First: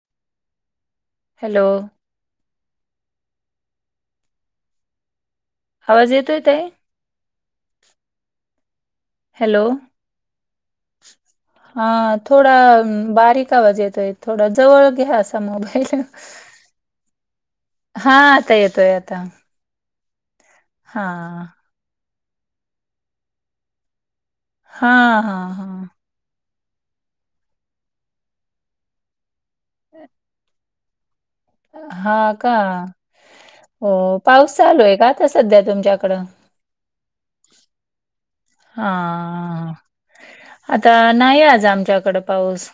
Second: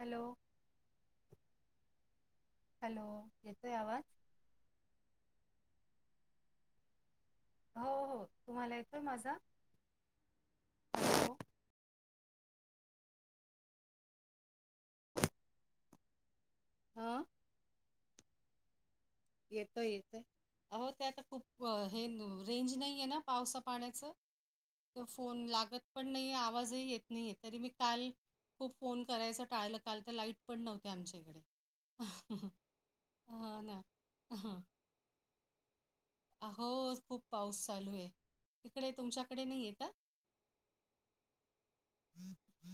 Hello! Hello! Hello येतोय आवाज. आवाज येतोय ताई. हो हो तुम्हाला येतोय माझा? हॅलो हॅलो हा! थोडा बारीक आवाज येतोय थोडा, जवळ घ्या असा मोबाईल. हा! हा आता येतोय आता. येतोय येतोय, अहो हा ते आता खूप. अ हे रेंज नाही आहे ना पावसा पाण्याच हा त हा फोन हा लागत पण नही आवाजही येत नाही, तरी मी काल खूप फोन करायचं टाळलं काल त लाईट पण नव्हती आमच्या ईकडे. हा का हा ना! हो हा. पाऊस चालू आहे का, आता सध्या तुमच्याकडं. अहो खूप पाऊस चालू हे, तीकडे हा तुमच्याकडे नही हे का? आता नाही, आज आमच्याकडं पाऊस.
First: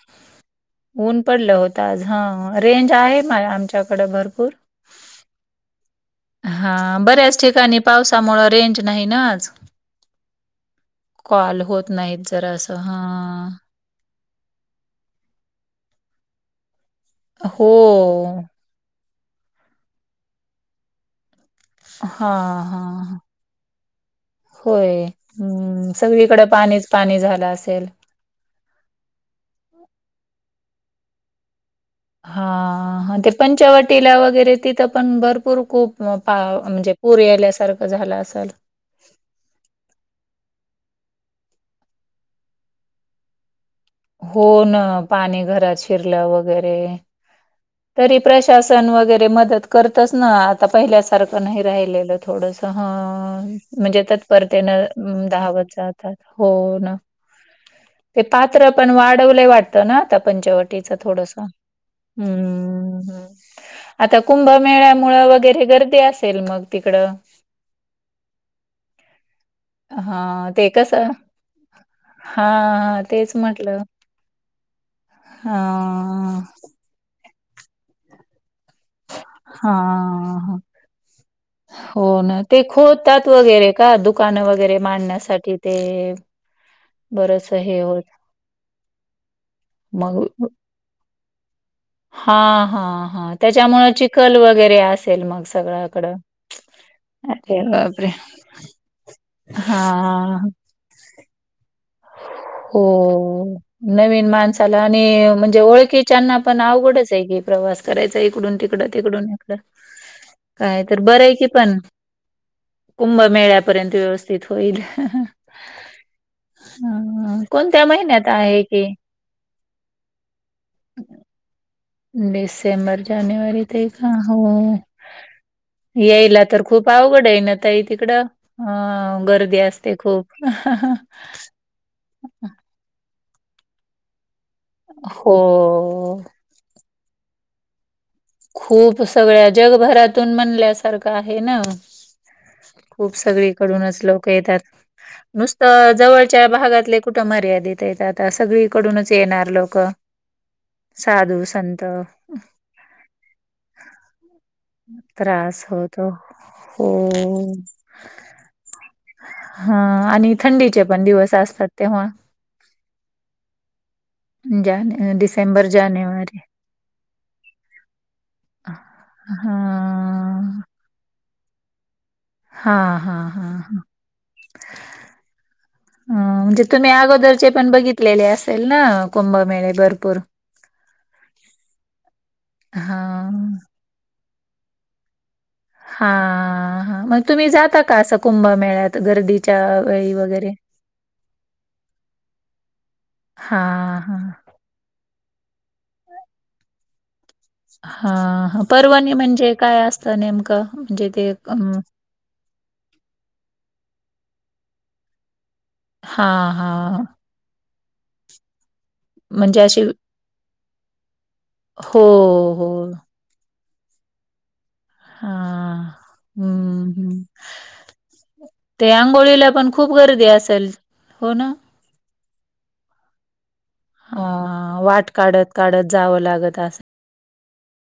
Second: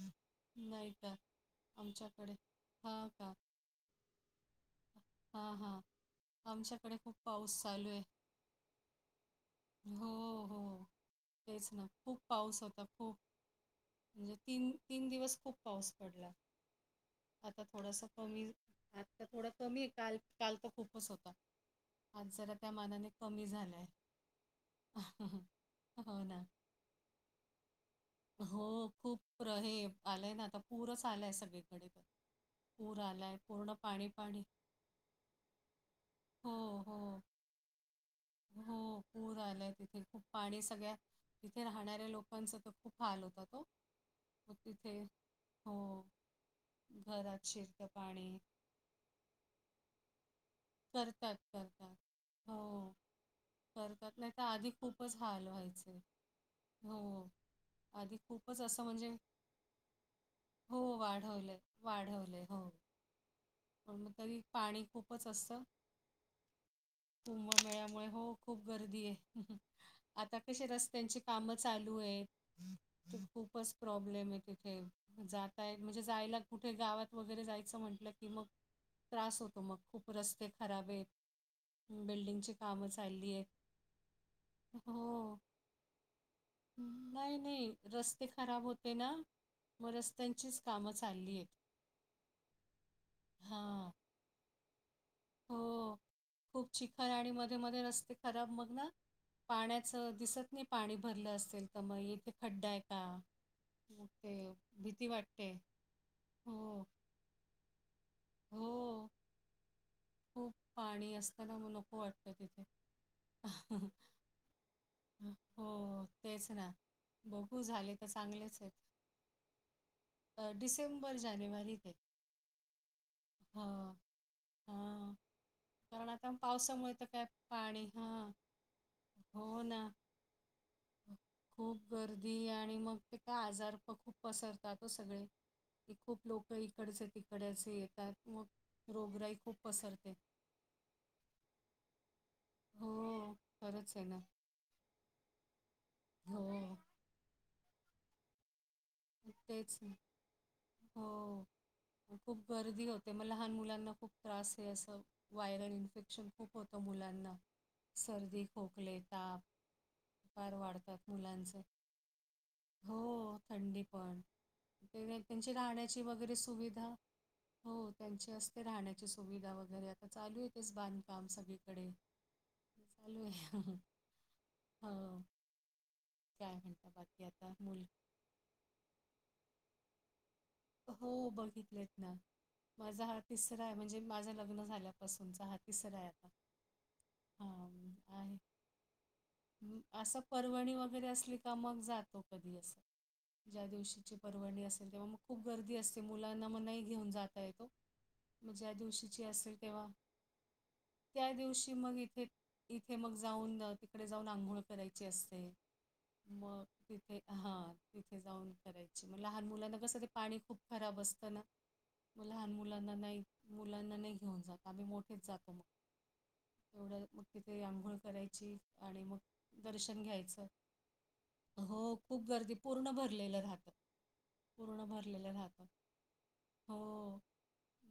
नाही का ऊन पडलं होतं आज, आमच्याकडे हं रेंज आहे मा आमच्याकड भरपूर. हा हा! हा बऱ्याच ठिकाणी पावसामुळ, रेंज नाही ना आज. हो हो कॉल तेच ना होत खूप नाहीत जरा पाऊस असं होता खूप. हा म्हणजे तीन-तीन दिवस खूप पाऊस पडला. आता थोडास कमी हो. आता थोडा कमी हे काल-काल तर खूपच होता. आज जरा हां, त्या मानाने हां. कमी झालाय. होय हूं हो सगळीकड ना. पाणीच पाणी झालं असेल. हो खूप प्र हे आलय ना आता पूरच आलाय सगळीकडे त. हा! ते पंचवटीला वगैरे तिथं पण भरपूर खूप पा हो, म्हणजे हो. पूर याल्यासारखं. झाला असां. हो पूर आलाय तिथे खूप पाणी सगळ्या तिथे राहणाऱ्या लोकांच त खूप हाल होतात हो. हो म ना, तिथे पाणी घरात हो शिरलं वगैरे. घरात शीर तरी प्रशासन वगैरे मदत करतच ना आ ता करतात पहिल्यासारखं नही करतात राहिलेलं हो थोडस हं! म्हणजे करतात नाही तर तत्परतेन आधी खूपच हाल धावत व्हायचे जातात हो ना. आधी ते खूपच पात्र असं पण म्हणजे वाढवल वाटत ना आता हो पंचवटीच थोडस हूं. वाढवलंय वाढवलंय हो हूं हूं! पण मग आता तरी पाणी कुंभमेळ्यामुळ, खूपच असतं वगैरे गर्दी असेल मग तिकडं. कुंभमेळ्यामुळे हो खूप गर्दी हे, आता हां, कशी ते कसं हां, रस्त्यांची कामं चालू आहे. हां, त तेच खूपच म्हटलं. प्रॉब्लेम आहे तिथे, जाताय म्हणजे जायला हां, कुठे कुठे गावात वगैरे जायचं म्हंटलं की मग त्रास होतो, मग हां, खूप रस्ते हां. खराब हे. हो ना ते खोदतात वगैरे का दुकानं वगैरे हो. मांडण्यासाठी ते. नाही, बरंच नाही हे होत रस्ते खराब होते ना म रस्त्यांचीच कामं चालली हेत. हा हा! हा त्याच्यामुळं चिखल वगैरे असेल मग हो. सगळ्याकडं खूप चिखल आणि अरे मध्ये-मध्ये बापरे! रस्ते खराब मग ना पाण्याच हां, दिसत नाही पाणी भरलं असेल तर मग इथे. खड्डा आहे का? हो मग नवीन ते माणसाला आणि भीती वाटते. म्हणजे ओळखी त्यांना पण हो, आवडच आहे की प्रवास करायचा इकडून -तिकडं हो. तिकडून- इकडं खूप काय तर पाणी बरं आहे की असताना मग पण नको वाटतं तिथे. कुंभमेळ्यापर्यंत व्यवस्थित होईल. हो तेचं ना अ, बघू कोणत्या झाले तर महिन्यात चांगलेच आहे आहेत. की? डिसेंबर - जानेवारी ते. डिसेंबर- जानेवारी, ते आहे का हो. हां. कारण आता येईल तर खूप पावसामुळे काय अवघड ना आहे ताई पाणी तिकडं? हां. अ- गर्दी हो ना. असते खूप. खूप गर्दी आणि मग ते का आजार प खूप पसरतातो सगळे हो खूप लोक इकडं चं तिकडे असे येतात. मग खूप रोगराई सगळ्या खूप पसरते. जगभरातून म्हणल्यासारखं आहे ना. खूप हो, खरंच सगळीकडूनच आहे ना. लोक येतात. नुसतं हो, जवळच्या भागातले कुठं मर्यादितेत येतात सगळी कडूनच येणार तेच लोक ना. साधू हो, संत. खूप गर्दी होती. मग लहान मुलांना खूप त्रास आहे असं त्रास वायरल होतो इन्फेक्शन खूप होतं हो मुलांना. सर्दी, खोकल, ताप, हा आणि फार थंडीचे पण वाढतात दिवस मुलांचे. असतात तेव्हा. हो, थंडी पण जाने त्यांची डिसेंबर, राहण्याची, वगैरे जानेवारी. सुविधा? हो त्यांची असते राहण्याची सुविधा वगैरे आता चालू हां. येच बांध काम सगळीकडे हां, चालू हां, हां, आहे हो [inaudible] ह काय म्हणजे म्हणता तुम्ही बाकी अगोदरचे आता पण मुल बघितलेले असेल ना कुंभमेळे भरपूर? हो बघितलेत ना माझा हा हां. तिसरा आहे म्हणजे, माझं लग्न झाल्यापासूनचा हात. हा हा, मग तुम्ही जाता का असं आहे. कुंभ, मेळ्यात गर्दीतं. असं परर्वणी, वगैरे असली, का मग जातो कधी असं. ज्या हां, दिवशीची हां. परवणी असेल, तेव्हा मग खूप गर्दी असते मुलांना, मग नाही घेऊन जात. येतो हां, मग हां. ज्या पर्वणी दिवशीची म्हणजे असेल, काय तेव्हा असतं नेमकं? म्हणजे ते त्या अं, दिवशी मग इथे इथे मग जाऊन तिकडे जाऊन आंघोळ, करायची असते हां, मग हां. तिथे हा तिथे जाऊनं. करायची मग लहान, म्हणजे मुलांना अशी कसं ते पाणी खूप खराब असतं ना हो, मग लहान, हो. मुलांना नाही. मुलांना नाही घेऊन जात आम्ही मोठ तेच जात हां. हं, मग हं. तिथे आंघोळ करायची. ते आणि मग आंघोळीला पण खूप दर्शन गर्दी घ्यायचं असेल हो ना. हो खूप गर्दी पूर्ण भरलेलं रहात. हा पूर्ण वाट भरलेलं काढत रहात काढत जावं लागत हो. असेल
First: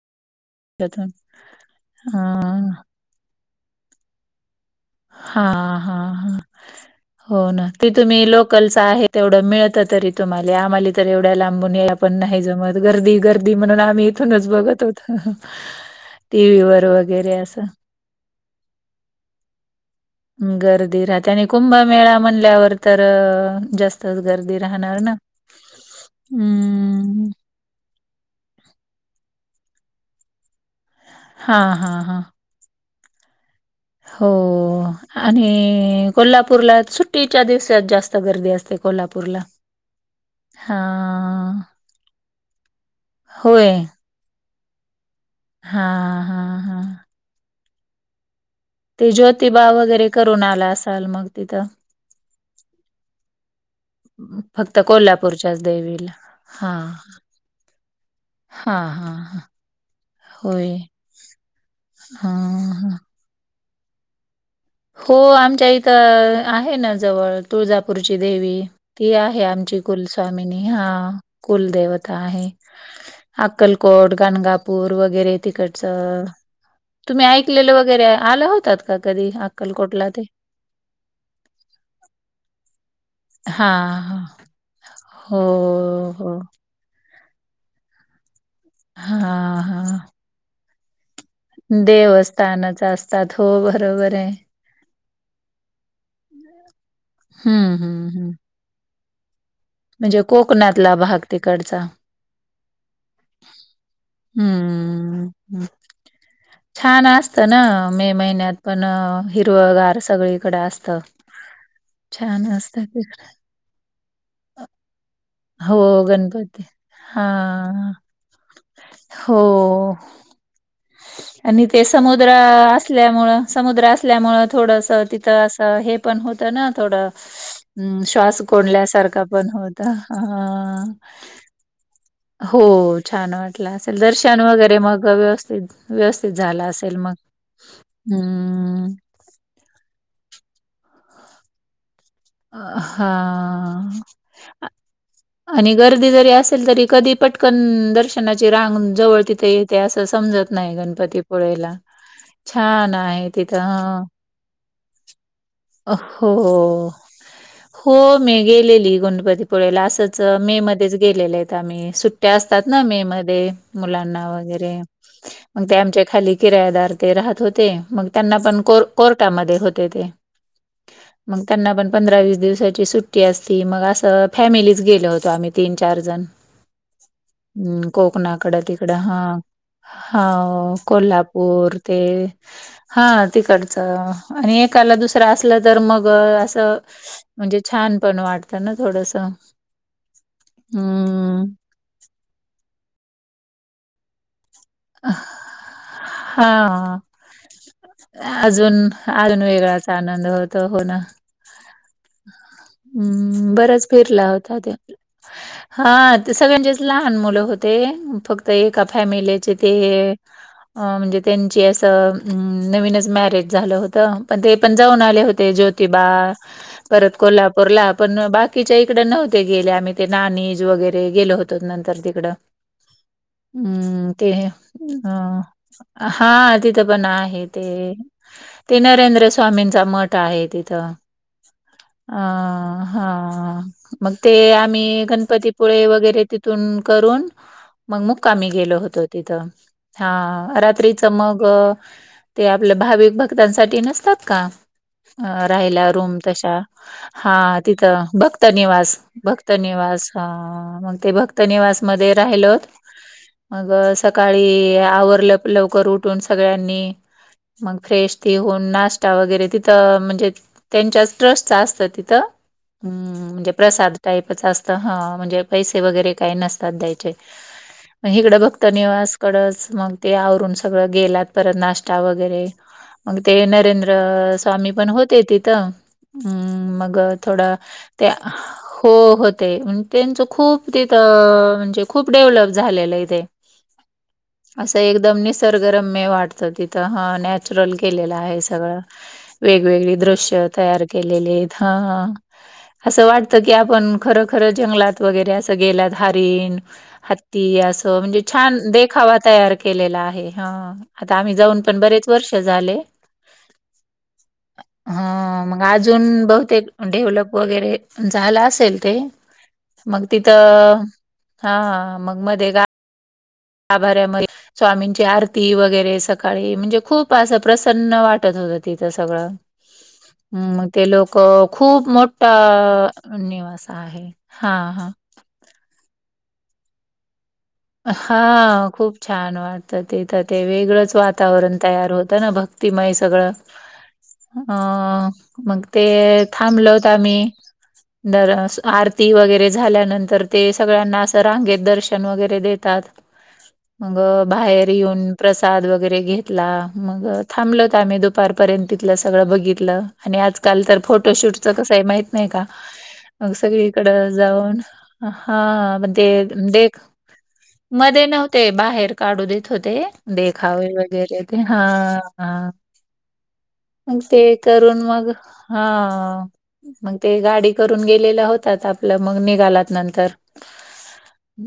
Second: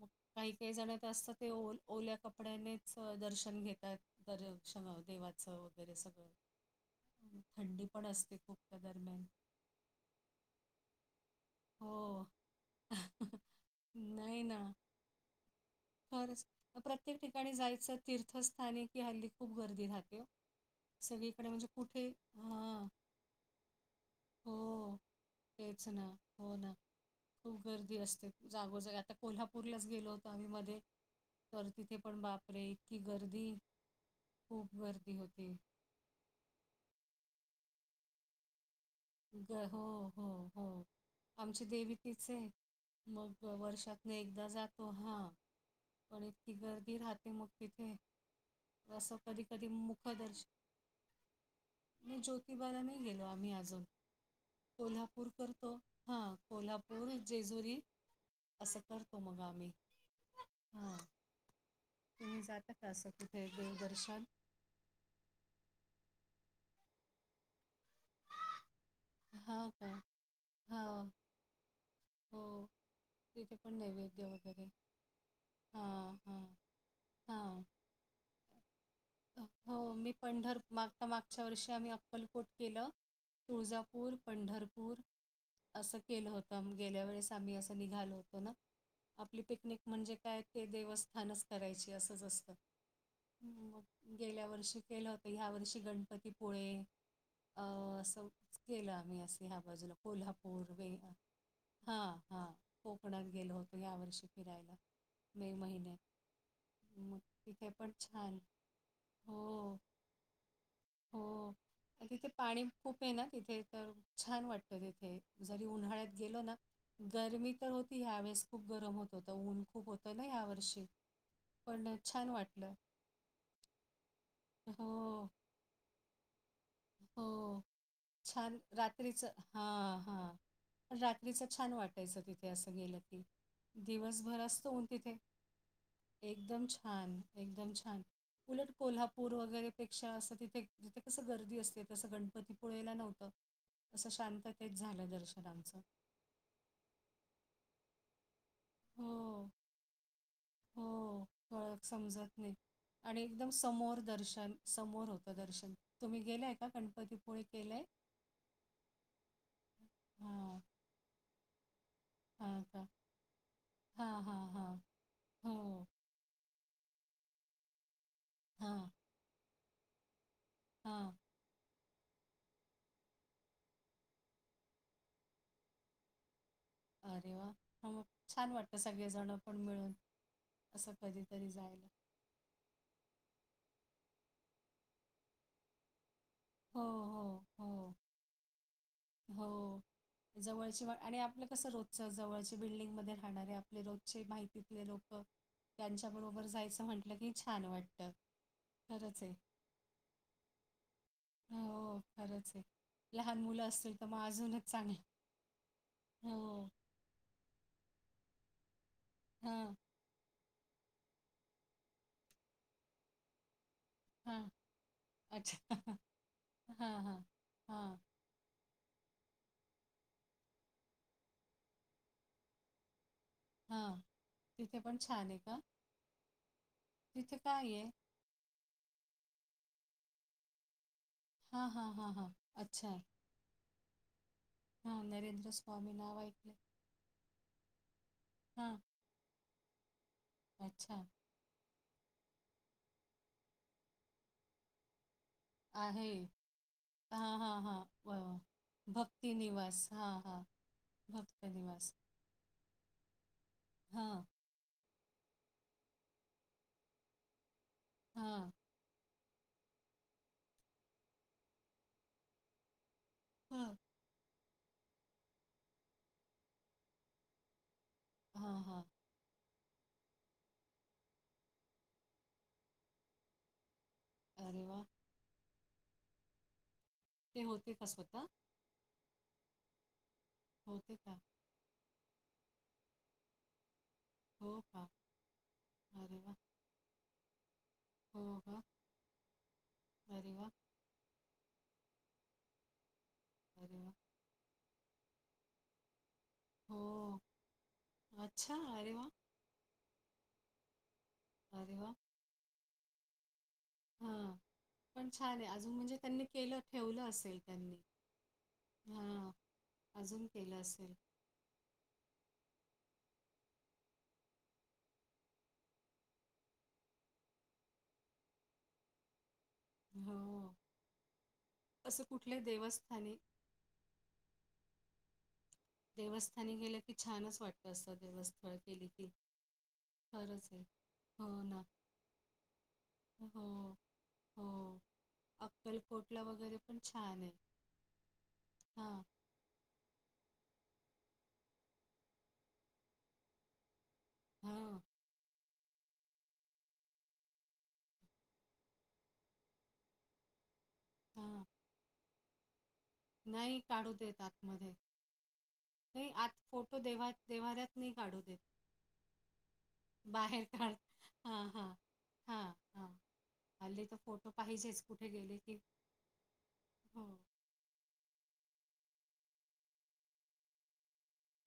मग काही- काही जण तर त्यातून असतात ते ओ ओल्या हा कपड्यानेच दर्शन घेतात. दर्शन हा देवाच, वगैरे हा सगळं. हा हो हम्म, ना थंडी ते पण तुम्ही असते खूप लोकलच त्या आहे दरम्यान. तेवढं मिळत तरी तुम्हाला आम्हाले. तर एवढ्या लांबून यायला पण हो. नाही जमत गर्दी- गर्दी म्हणून आम्ही नाही इथूनच ना. बघत. खरंच. टिव्हीवर प्रत्येक वगैरे ठिकाणी असं. जायचं तीर्थस्थानी हल्ली खूप गर्दी राहते. हो. गर्दी राहते, आणि सगळीकडे म्हणजे कुठे कुंभमेळा म्हणल्यावर हां. तर जास्तच गर्दी हो. राहणार ना. तेच ना हो ना. हम्म खूप गर्दी असते. जागोजग आता कोल्हापूरलाच गेलो होतो आम्ही मध्ये हा तर तिथे हा हा पण बापरे इतकी गर्दी हो. खूप गर्दी होती आणि कोल्हापूरला सुट्टीच्या दिवसात जास्त गर्दी असते. कोल्हापूरला. ग हो हो हो हां. आमची देवी तिच ये. मग वर्षात एकदा जातो. हा हा हा की गर्दी राहते मग तिथे ते असं कधी ज्योतिबा कधी वगैरे करून आला असाल मग तिथं नय ज्योतिबाला नय गेलो आम्ही अजून [unintelligible] कोल्हापूर कोल्हापूरच्याच करतो. देवीला. हा हां. कोल्हापूर जेजुरी असं हां, हां, करतो मग हां. आम्ही, होय. हा तुम्ही जाता हां, का हां. असं हे देवदर्शन हो आमच्या इथं आहे ना जवळ तुळजापूरची देवी. ती आहे. हा आमची का कुलस्वामीनी हा कुलदेवता हो आहे. तिथे पण अक्कलकोट, नैवेद्य वगैरे गाणगापूर वगैरे हा तिकडचं हा तुम्ही हा ऐकलेलं वगैरे आलं होतात का कधी अ, आ हो मी पंढर मागता मागच्या वर्षी आम्ही अक्कलकोट केलं. हां, तुळजापूर, हां. पंढरपूर हो, असं केलं हो. होतं आम् गेल्या वेळेस आम्ही अस निघालो होतो न, आपली हां, पिकनिक हां. म्हणजे काय ते देवस्थानच करायची असंच असतं. देवस्थानच असतात. हो, हूं मग बरोबर आहे. च्या वर्षी केलं होत. ह्या वर्षी गणपतीपुळे अ हं, हं, हं. असच केलं आम्ही अस ह्या बाजूला म्हणजे कोल्हापूर वे कोकणातला भाग तिकडचा. हा हा कोकणात गेलो होतो ह्या वर्षी फिरायला हं, मे हं. महिन्यात. छान मग असत न तिथे पण मे छान महिन्यात पण हो हिरवगार सगळीकड अस हो म तिथे पाणी ते. खूप ये ना तिथे तर छान वाटतं तिथे जरी हो, उन्हाळ्यात गेलो ना गणपती. गरमी तर हां. होती ह्या वेळेस, खूप गरम होत होत. ऊन खूप हो. होतं ना ह्या वर्षी आणि ते समुद्र असल्यामुळ, समुद्र असल्यामुळ थोडस हो तिथं असं हे पण होत ना थोडं हो अं श्वास छान कोंढल्यासारखा पण होत. रात्रीच छान वाट वाटायचं तिथे असं हो गेलं की छान वाटलं असेल दिवसभर दर्शन असतो वगैरे ऊन मग तिथे व्यवस्थित व्यवस्थित एकदम झाला असेल मग छान एकदम छान उलट हम्म कोल्हापूर वगैरेपेक्षा असं तिथे, तिथे कसं गर्दी असते तसं गणपतीपुळेला नव्हतं. हा. तसं शांततेत झालं दर्शन आमचं र्दी जरी असेल तरी कधी पटकन दर्शनाची रांग जवळ हो, तिथे येते असं समजत नाय हो. गणपतीपुळेला ओळख समजत नाही छान आणि हाय एकदम तिथं समोर अं दर्शन, समोर होतं दर्शन. अ तुम्ही हो गेलाय का हो गणपतीपुळे केलंय? हो. मी गेलेली गणपतीपुळेला असंच मे हां, मध्येच गेलेलेत आम्ही सुट सुट्या हां असतात ना का? मे मध्ये हां, मुलांना हां, हां. वगैरे मग ते हो. आमच्या खाली किरायादार ते राहत होते. मग त्यांना पण कोर कोर्टामध्ये होते ते हा मग त्यांना पण पंधरा वीस दिवसाची सुट्टी असती. मग असं, फॅमिलीच गेलो होतो आम्ही तीन चार जण अरे वाह! हम्म हां, मग छान कोकणाकड वाटतं तिकड, हा, सगळेजण पण मिळून हा असं कोल्हा कधीतरी पोर जायला. ते हा तिकडचं आणि एकाला दुसरं असलं तर मग अस हो, हो, म्हणजे हो. छान पण वाटत ना थोडस हो जवळची आणि आपलं हम्म. कसं रोच च जवळचे बिल्डिंगमध्ये राहणारे आपले रोजचे माहितीतले लोकं त्यांच्याबरोबर जायचं हां. म्हंटलं की छान वाटत खरंच आहे. त हो ना अ हो खरंच आहे लहान हम्म. मुलं अस बरंच फिरला होता त्या हा ते हो सगळ्यांचेच लहान मुलं होते फक त्या एका फॅमिलीचे ते हां हे अ म्हणजे त्यांची असं अम्म नवीनच मॅरेज झालं हो त पण हां ते पण जाऊन आले होते अच्छा ज्योतिबा हां परत हां कोल्हापूरला हां पण बाकीच्या इकड नव्हते गेले आम्ही ते नाणीज वगैरे गेलो होत तर नंतर तिकडं [inaudible] अम्म ते तिथे पण छान आहे अं का हा तिथं पण तिथे आहे ते काय आहे ते नरेंद्र स्वामींचा मठ आहे तिथं. हा हा आ हा मग ते हां आम्ही नरेंद्र गणपतीपुळे स्वामी नाव वगैरे ऐकले तिथून करून मग मुक्कामी हां गेलो होतो तिथं, हा अच्छा रात्रीच मग ते आपल्या भाविक भक्तांसाठी नसतात का राहिला आहे रूम तशा हा हां हां हां तिथं व- भक्तनिवास भक्ती निवास भक्तनिवास हां हा हां मग ते भक् भक्त निवास मध्ये राहिलोत मग हा सकाळी आवरलं लवकर उठून सगळ्यांनी मग फ्रेश हा ते होऊन नाश् च्या वगैरे तिथं म्हणजे त्यांच्याच ट्रस्ट असतं तिथं. हा म्हणजे हा प्रसाद टाईप तेच असत हं म्हणजे पैसे वगैरे काही नसतात द्यायचे मग हिकडं हा भक्त हा निवास कडच मग ते आवरून सगळं गेलात परत नाश्ता वगैरे मग ते नरेंद् अं अरे स्वामी वा पण होते तिथ अम्म मग ते थोड होते का त्या स्वतः हो होते अन त्यांचं खूप होते का तिथं म्हणजे खूप डेव्हलप झालेलं आहे तेे. हो असं का एकदम निसर्गरम्य अरे वा वाटत तिथं ह न चुललं केलेलं हो आहे का सगळं वेगवेगळी अरे दृश्य वा तयार केलेले आहेत हं, अस वाटत की अरे आपण वा खरं खरं जंगलात वगैरे असं गेल्यात हरीण हो हत्ती अस म्हणजे अच्छा छान अरे वा देखावा तयार केलेला आहे ह, आता आम्ही जाऊन अरे पण वा बरेच वर्ष झाले. हं पण छान हां आहे. मग म्हणजे त्यांनी अजून केलं बहुतेक ठेवलं डेव्हलप असेल वगैरे त्यांनी झालं असेल ते. हा मग अजून केलं तिथं असेल हा मग मध्ये गा गाभाऱ्यामध्ये स्वामींची आरती वगैरे सकाळी म्हणजे खूप असं प्रसन्न वाटत होतं तिथं सगळं हो हम्म मग ते लोक खूप असं कुठले देवस्थानी मोठं निवास आहे. हा हा देवस्थानी गेलं की छानच वाट हा खूप छान वाटतं तिथं ते खरंच आहे वेगळंच हो वातावरण ना तयार होतं ना भक् तीमय सगळं हो हो अ मग ते अक्कलकोटला वगैरे थांबल पण होतो आम्ही छान आहे दर स हा आरती वगैरे झाल्यानंतर ते सगळ्यांना असं रांगेत दर्शन वगैरे देतात. मग बाहेर हां, येऊन प्र साद वगैरे घेतला, मग थांबलं होतो आम्ही दुपारपर्यंत तिथलं सगळं बघितलं. आणि आजकाल तर हां. फोटोशूटच कसं आहे माहित नाही का? मग नाही काढू सगळीकडं देत जाऊन, आतमध्ये. हा मग ते नाही आत दे फोटो देव्हा देव्हाऱ्यात नाही मध्ये काढू देत. नव्हते बाहेर काढू देत होते देखावे वगैरे ते, हा. हा हा. मग ते करून मग, गेले की हा मग हो. ते गाडी करून गेलेला होतात आपलं, मग निघालात नंतर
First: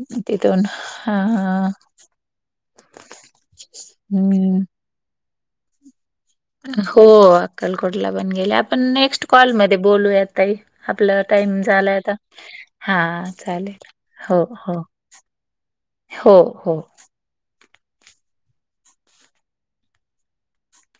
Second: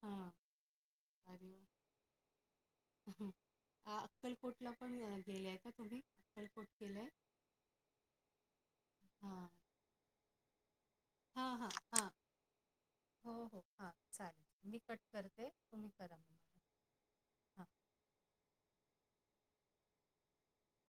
हां. तिथून. हा अरे हा, वाह! अ, हम्म. अक्कलकोटला पण गेलेय का तुम्ही? अक्कलकोट हो केलंय? अक्कलकोटला पण गेल्या आपण नेक्स्ट हां. कॉलमध्ये बोलूया ताई. आपला हां, टाईम हां, झालाय हां. आता. हा हो, हो. चालेल. हां, हो चालेल. मी हो. कट करते. तुम्ही करा? हो हो.